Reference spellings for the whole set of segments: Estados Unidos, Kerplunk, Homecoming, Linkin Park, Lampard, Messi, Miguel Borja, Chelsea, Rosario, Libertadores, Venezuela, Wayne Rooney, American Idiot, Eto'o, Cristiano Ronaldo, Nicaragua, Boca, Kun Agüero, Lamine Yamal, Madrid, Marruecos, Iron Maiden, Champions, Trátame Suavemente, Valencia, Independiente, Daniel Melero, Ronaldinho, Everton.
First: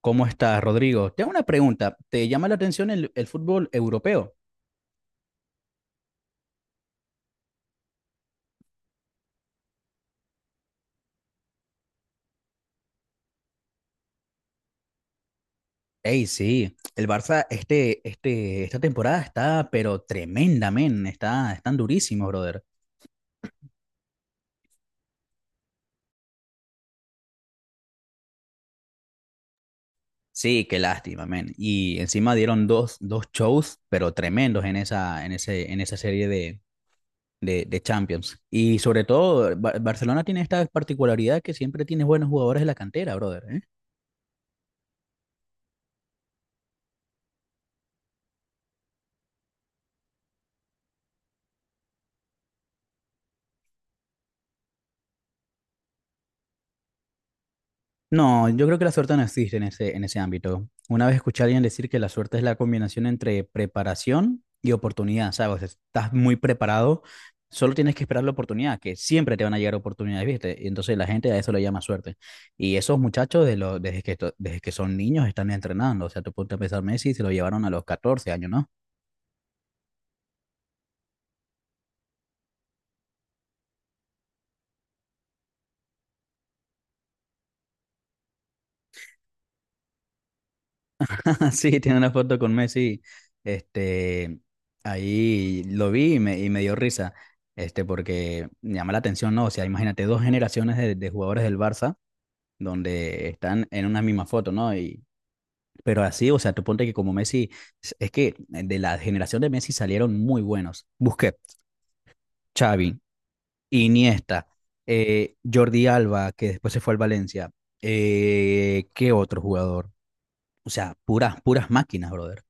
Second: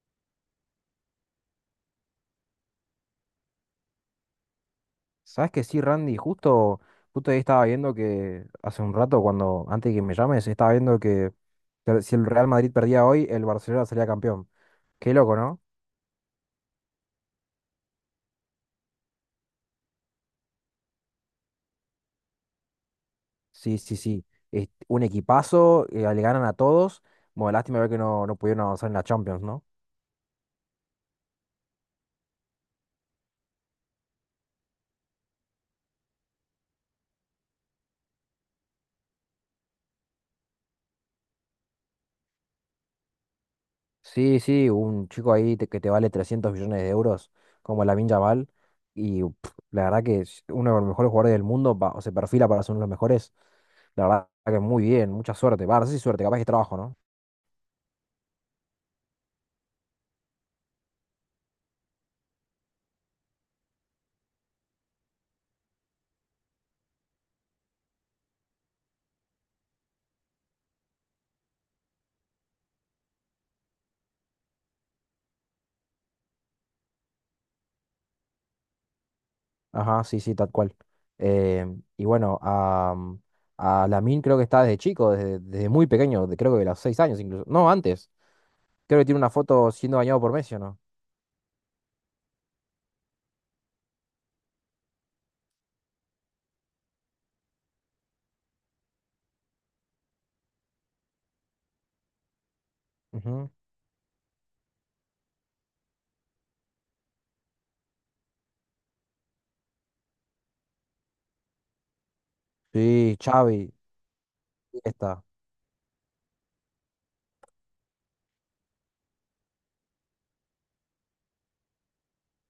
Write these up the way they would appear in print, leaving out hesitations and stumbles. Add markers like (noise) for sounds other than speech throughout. ¿Cómo estás, Rodrigo? Te hago una pregunta. ¿Te llama la atención el fútbol europeo? Sabes que sí, Randy, justo ahí estaba viendo que hace un rato, cuando, antes de que me llames, estaba viendo que si el Real Madrid perdía hoy, el Barcelona sería campeón. Qué loco, ¿no? Ey, sí, el Barça esta temporada está, pero tremenda, men. Están durísimos, brother. Sí, sí, sí. Es un equipazo, le ganan a todos. Bueno, lástima ver que no pudieron avanzar en la Champions, ¿no? Sí, qué lástima, men. Y encima dieron dos shows, pero tremendos en esa serie de Champions. Y sobre todo, Barcelona tiene esta particularidad que siempre tiene buenos jugadores de la cantera, brother, ¿eh? Sí, sí, un chico ahí que te vale 300 millones de euros, como Lamine Yamal, y pff, la verdad que es uno de los mejores jugadores del mundo, o se perfila para ser uno de los mejores. La verdad que muy bien, mucha suerte. Va, no sé si suerte, capaz que trabajo, ¿no? No, yo creo que la suerte no existe en ese ámbito. Una vez escuché a alguien decir que la suerte es la combinación entre preparación y oportunidad, ¿sabes? Estás muy preparado, solo tienes que esperar la oportunidad, que siempre te van a llegar oportunidades, ¿viste? Y entonces la gente a eso le llama suerte. Y esos muchachos, de lo- desde que, to- desde que son niños, están entrenando. O sea, tú ponte a pensar, Messi se lo llevaron a los 14 años, ¿no? Ajá, sí, sí, tal cual. Eh, y bueno, a Lamine creo que está desde chico, desde muy pequeño, creo que de los 6 años incluso. No, antes. Creo que tiene una foto siendo bañado por Messi, ¿o no? (laughs) Sí, tiene una foto con Messi. Este, ahí lo vi y me dio risa. Este, porque me llama la atención, ¿no? O sea, imagínate dos generaciones de jugadores del Barça donde Ujú. están en una misma foto, ¿no? Y, pero así, o sea, tú ponte que como Messi, es que de la generación de Messi salieron muy buenos. Busquets, Xavi, Sí, Xavi, Iniesta, está, Jordi Alba, que después se fue al Valencia. ¿Qué otro jugador? O sea, puras máquinas, brother.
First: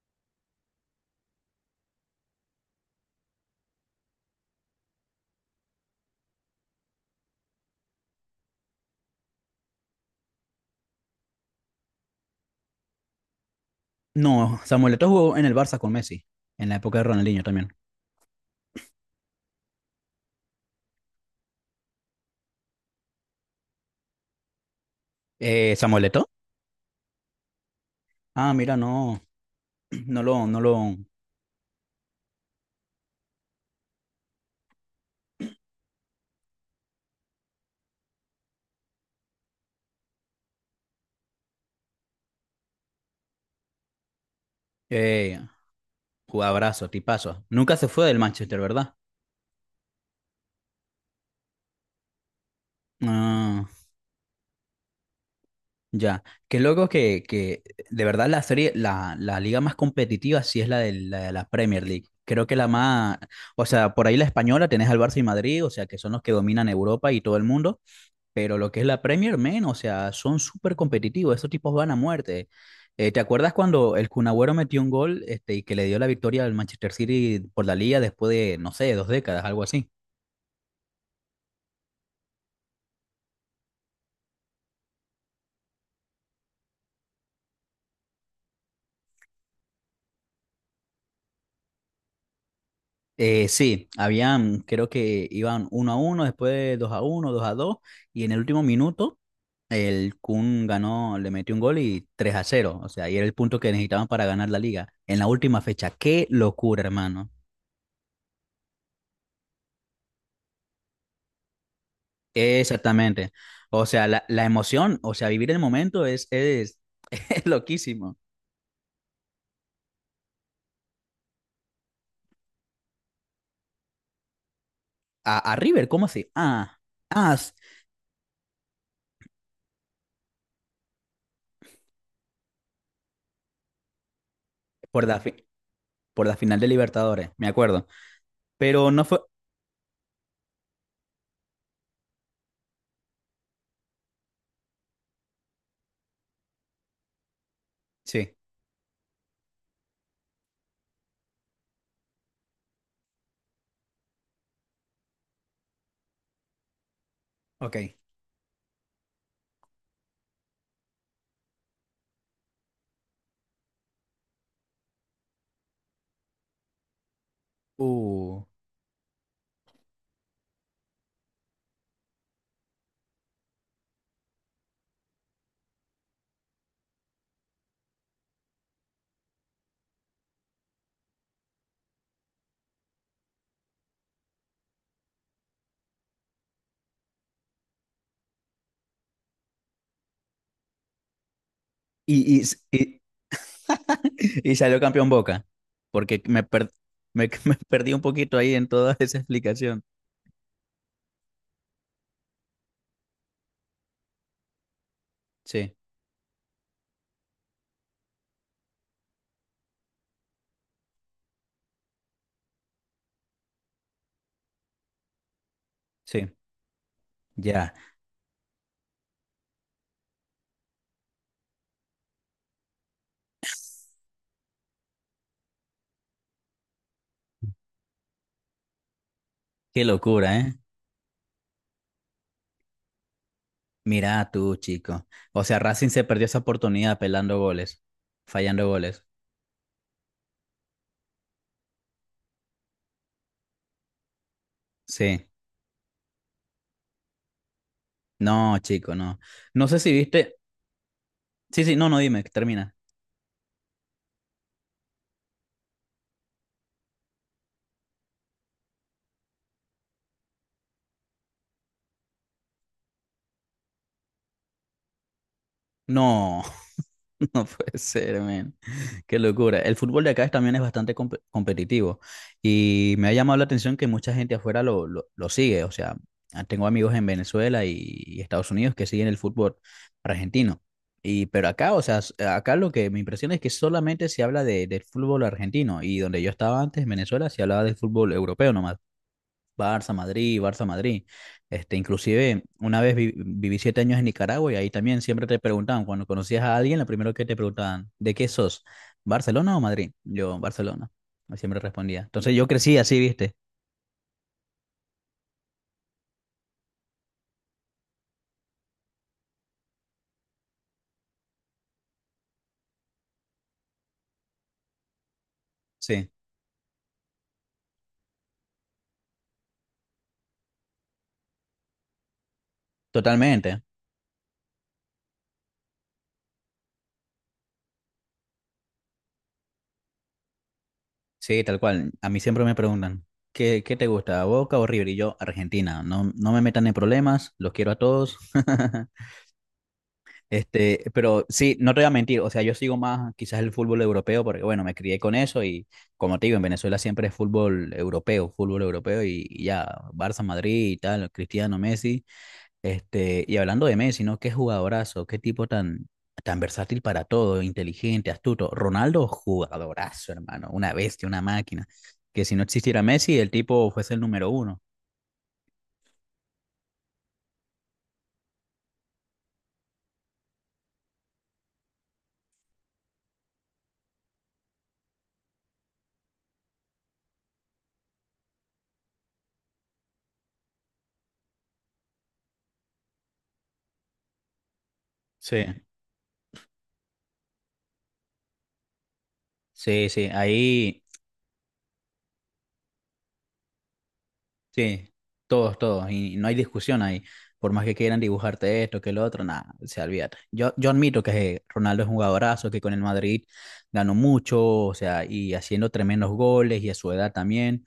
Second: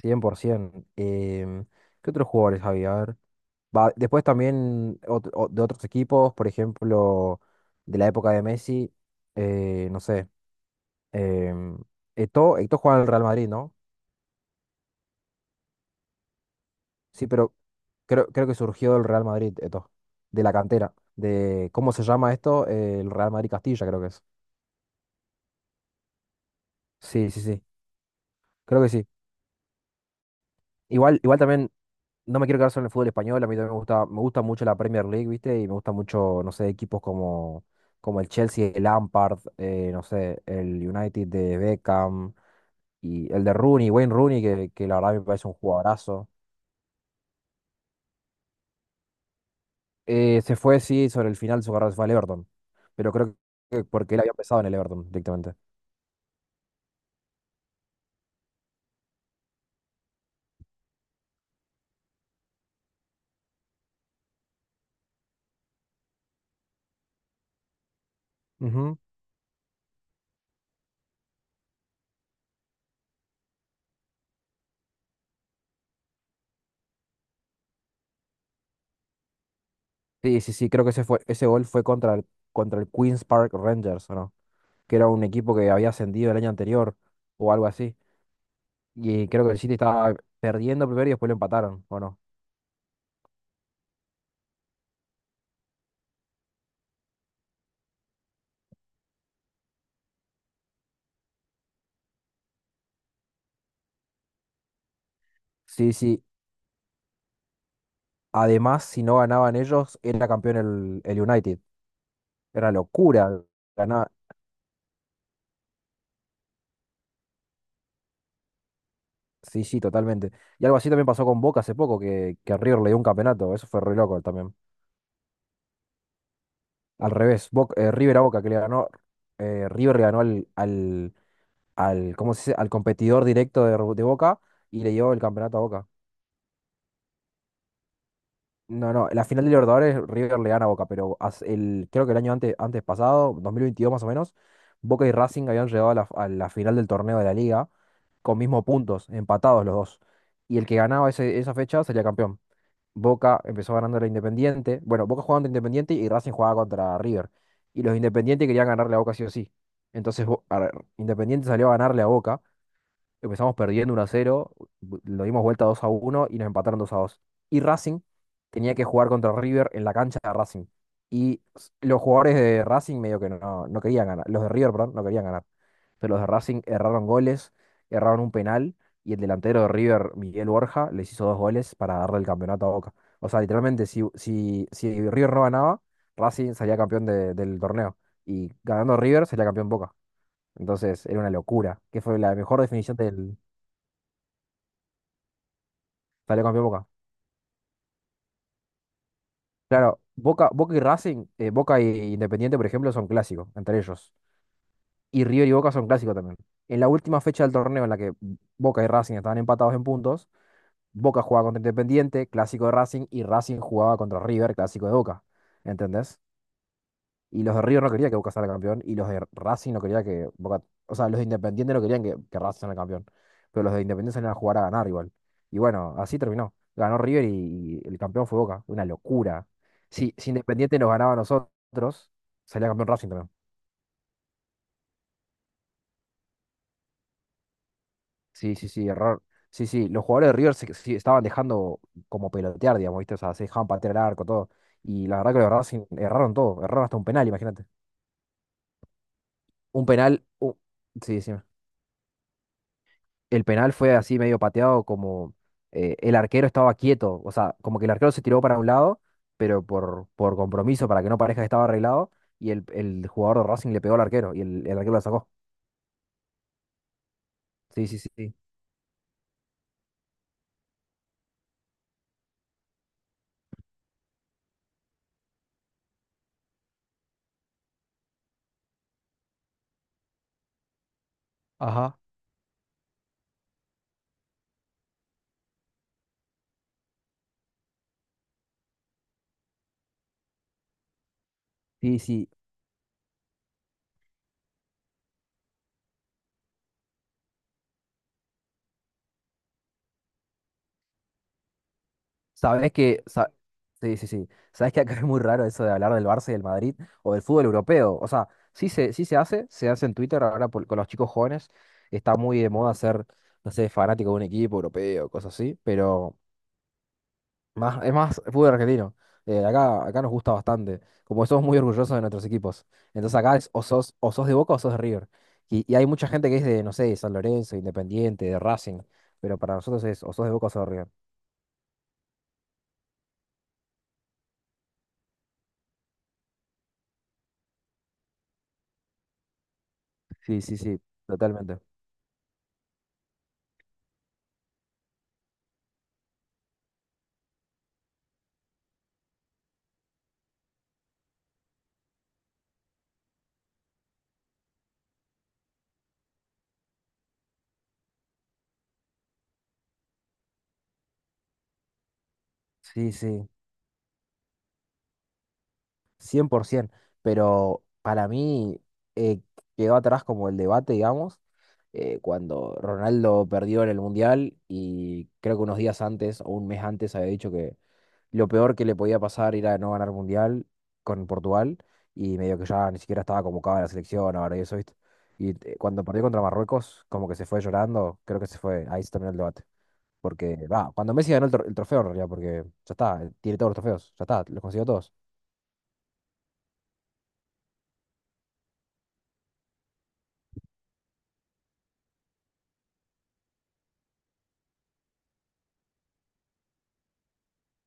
100%. ¿Qué otros jugadores había? A ver. Va, después también de otros equipos, por ejemplo, de la época de Messi, no sé. Eh, Eto'o jugaba en el Real Madrid, ¿no? No, Samuel Eto'o jugó en el Barça con Messi, en la época de Sí, Ronaldinho pero también. creo que surgió del Real Madrid, esto, de la cantera, de, ¿cómo se llama esto? El Real Madrid Castilla, creo que es. ¿Eh, Samuel Eto'o? Sí, sí, sí, Ah, mira, creo que sí. no, (clears throat) no lo, no lo, Igual también, no me quiero quedar solo en el fútbol español, a mí también me gusta mucho la Premier League, ¿viste? Y me gusta mucho, no sé, equipos como el Chelsea, el Lampard, no sé, el United de Beckham, y el de Rooney, Wayne Rooney, que la verdad me eh, parece un jugadorazo. jugabrazo, tipazo. Nunca se fue del Manchester, ¿verdad? Se fue, sí, sobre el final de su carrera se fue al Everton, pero creo Ah, que porque él había empezado en el Everton directamente. ya. Qué loco que de verdad la liga más competitiva sí es la de la Premier League. Creo que la más, o sea, por ahí la española tenés al Barça y Madrid, o sea, que son los que dominan Europa y todo el mundo. Pero lo que es Ujú. la Premier, men, o sea, son súper competitivos. Esos tipos van a muerte. ¿Te acuerdas cuando el Kun Agüero metió un gol este, y que le dio la victoria al Manchester City por la liga después de, no sé, dos décadas, algo así? Sí, sí, sí, creo que ese gol fue contra el Queens Park Rangers, ¿o no? Que era un equipo que había ascendido el año anterior o algo así. Y creo que el City estaba perdiendo primero y después lo empataron, ¿o no? Sí, habían, creo que iban uno a uno, después de dos a uno, dos a dos, y en el último minuto el Kun ganó, le metió un gol y 3 a cero. O sea, y era el punto que necesitaban para ganar la liga en la última fecha. Sí, sí. ¡Qué locura, hermano! Además, si no ganaban ellos, era campeón el United. Era Exactamente. locura O sea, ganar. La emoción, o sea, vivir el momento (laughs) es loquísimo. Sí, sí, totalmente. Y algo así también pasó con Boca hace poco, que River le dio un campeonato. Eso fue re loco también. A River, ¿cómo así? Al ah, revés, s- River a Boca, que le ganó, River le ganó al, ¿cómo se dice? Al competidor directo de Boca y le por llevó el campeonato a Boca. por la final de Libertadores, me acuerdo. Pero No, no no, fue. la final de Libertadores River le gana a Boca, pero creo que el año antes pasado, 2022 más o menos, Boca y Racing habían llegado a la final del torneo de la Liga Sí, con mismos puntos, empatados los dos. Y el que ganaba esa fecha sería campeón. Boca empezó ganando a Independiente. Bueno, Boca jugaba contra Independiente y Racing jugaba contra River. Y los ok. Independientes querían ganarle a Boca sí o sí. Entonces Independiente salió a ganarle a Boca. Empezamos perdiendo 1-0, lo dimos vuelta 2-1 y nos empataron 2-2. Y Racing Uh. tenía que jugar contra River en la cancha de Racing. Y los jugadores de Racing medio que no querían ganar. Los de River, perdón, no querían ganar. Pero los de Racing erraron goles, erraron un penal y el delantero de River, Miguel Borja, les hizo dos goles para darle el campeonato a Boca. O sea, literalmente, si River no ganaba, Racing salía campeón del torneo. Y ganando River, salía campeón Boca. Entonces, era una locura, que fue la Y, y, s- mejor definición y, del. (laughs) y salió campeón Boca, porque me, Salió campeón per- Boca. me, (laughs) me perdí un poquito ahí en toda (laughs) esa explicación. Claro, Boca y Racing, Boca e Independiente, por ejemplo, son clásicos entre ellos. Y River y Boca Sí, son clásicos también. En la última fecha del torneo en la que Boca y Racing estaban empatados en puntos, Boca jugaba contra Independiente, clásico de Racing, y Racing jugaba contra River, clásico de Boca. ¿Entendés? sí, Y los de ya. River no quería que Boca salga campeón. Y los de Racing no quería que Boca. O sea, los de Independiente no querían que Racing salga campeón. Pero los de Independiente salían a jugar a ganar igual. Y bueno, así terminó. Ganó River y el campeón fue Boca. Una locura. Qué Si locura, ¿eh? Independiente nos ganaba a nosotros, salía campeón Racing también. Mira tú, chico. O sea, Racing se perdió esa oportunidad pelando goles, Sí, fallando sí, sí, goles. error. Sí, sí, los jugadores de River se, sí, estaban dejando como pelotear, digamos, ¿viste? O sea, se dejaban patear el arco, todo. Y la Sí. verdad que los de Racing erraron todo. Erraron hasta un penal, imagínate. No, chico, no. No sé Un si penal. viste. Sí, sí. Sí, sí, no, no, dime, termina. El penal fue así medio pateado, como el arquero estaba quieto, o sea, como que el arquero se tiró para un lado, pero por compromiso, para que no parezca que estaba arreglado, y el jugador de Racing le pegó al arquero y el arquero la sacó. No, (laughs) no puede Sí, sí, sí. ser, Sí, man. Qué locura. El fútbol de acá también es bastante competitivo y me ha llamado la atención que mucha gente afuera lo sigue. O sea, ah, tengo amigos en Venezuela y Estados Unidos que siguen el fútbol argentino. Y, pero acá, o sea, ajá. Acá lo que me impresiona es que solamente se habla del fútbol argentino y donde yo estaba antes, en Venezuela, se hablaba del fútbol europeo nomás. Barça, Madrid, Barça, Madrid. Este, Sí. Sí. inclusive, una vez viví 7 años en Nicaragua y ahí también siempre te preguntaban, cuando conocías a alguien, lo primero que te preguntaban, ¿de qué sos? ¿Barcelona o Madrid? Yo, Barcelona. Y siempre respondía. Entonces yo Sabes crecí así, que. ¿Viste? Sí, sí, sí. Sabes que acá (laughs) es muy raro eso de hablar del Barça y del Madrid o del fútbol europeo. O sea, sí se, sí se hace en Twitter ahora con los chicos jóvenes. Está muy de moda ser, no sé, fanático de un equipo europeo, cosas así, Sí, pero. Más, es más fútbol argentino. Acá nos gusta bastante. Como somos muy orgullosos de nuestros equipos. Entonces acá es totalmente. o sos, de Boca o sos de River. Y hay mucha gente que es de, no sé, de San Lorenzo, Independiente, de Racing. Pero para nosotros es o sos de Boca o sos de River. Sí, tal cual. A mí siempre me preguntan, ¿qué te gusta, Boca o River? Y yo, Argentina. No, no me metan en problemas, los quiero a todos. (laughs) Sí, sí, sí, Este, pero sí, totalmente. no te voy a mentir, o sea, yo sigo más quizás el fútbol europeo porque, bueno, me crié con eso y, como te digo, en Venezuela siempre es fútbol europeo y ya, Barça, Madrid y tal, Cristiano, Messi, este, y hablando de Messi, ¿no? Qué jugadorazo, qué tipo tan, tan versátil para todo, inteligente, astuto. Ronaldo, jugadorazo, hermano, una bestia, una máquina, que si no existiera Sí, Messi, sí. el tipo fuese el número uno. 100%, pero para mí eh, quedó atrás como el debate, digamos, cuando Ronaldo perdió en el Mundial y creo que unos días antes o un mes antes había dicho que lo peor que le podía pasar era no ganar Mundial con Portugal y medio que ya ni siquiera estaba convocado a la selección ahora y eso, ¿viste? Y Sí. Cuando perdió contra Marruecos, como que se fue llorando, creo que se fue, ahí se terminó el debate. Sí, sí, Porque, va, ahí. cuando Messi ganó el trofeo en realidad, porque ya está, tiene todos los trofeos, ya está, los consiguió Sí, todos. todos, todos, y no hay discusión ahí. Por más que quieran dibujarte esto, que lo otro, nada, se olvídate. Yo admito que Ronaldo es un jugadorazo, que con el Madrid ganó mucho, o sea, y haciendo tremendos goles y a su edad también,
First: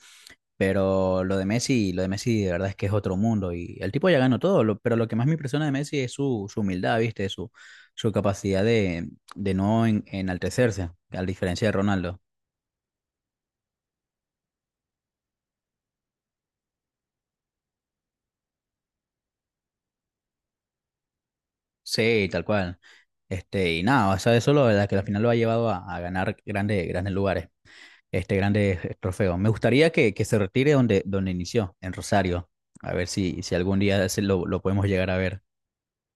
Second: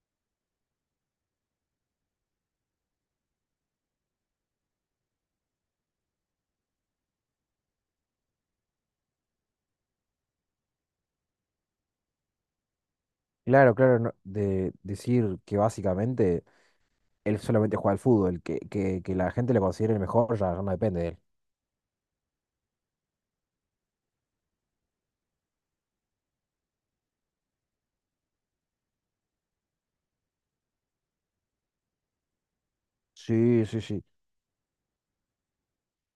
pero lo de Messi de verdad es que es otro mundo y el tipo ya ganó todo, pero lo que más me impresiona de Messi es su humildad, ¿viste? Su capacidad de no enaltecerse, a diferencia de Ronaldo. Claro, claro, de decir que básicamente él solamente juega al fútbol, que la gente lo considere el mejor ya no depende de él. Sí, tal cual. Este, y nada, o sea, eso lo verdad que al final lo ha llevado a ganar grandes, grandes lugares, este, grandes trofeos. Me gustaría que se retire donde, donde inició, en Rosario. A ver si, si Sí, algún sí, sí. día se lo podemos llegar a ver.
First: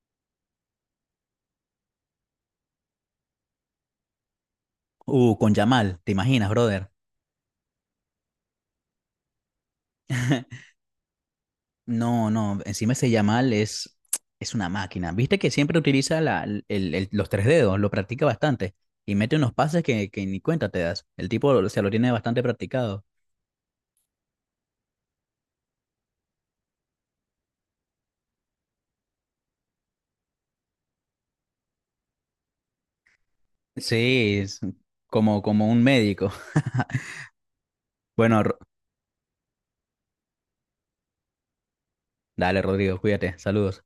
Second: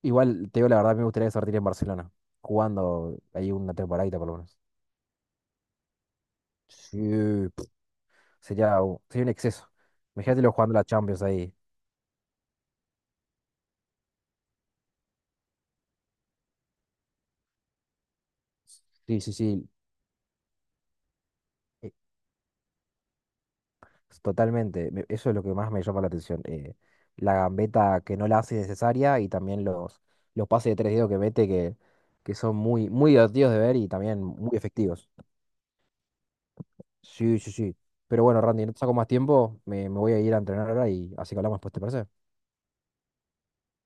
Igual, te digo la verdad, me gustaría sortir en Barcelona, jugando ahí una temporadita por lo menos. Con Yamal, ¿te imaginas, brother? Sí, pf, sería un exceso. Imagínatelo jugando (laughs) la Champions ahí. No, no, encima ese Yamal es una máquina. Viste que siempre utiliza los tres dedos, lo practica bastante y Sí, sí, mete unos sí. pases que ni cuenta te das. El tipo, o sea, lo tiene bastante practicado. Totalmente, eso es lo que más me llama la atención. La gambeta que no la hace necesaria y también los pases de tres dedos que mete que son muy, muy divertidos de ver y también Sí, muy es efectivos. como, como un médico. Sí, sí, sí. Pero bueno, Bueno, Randy, no te saco más tiempo, me voy a ir a entrenar ahora y así que hablamos después, ¿te parece? dale, Rodrigo, cuídate. Saludos.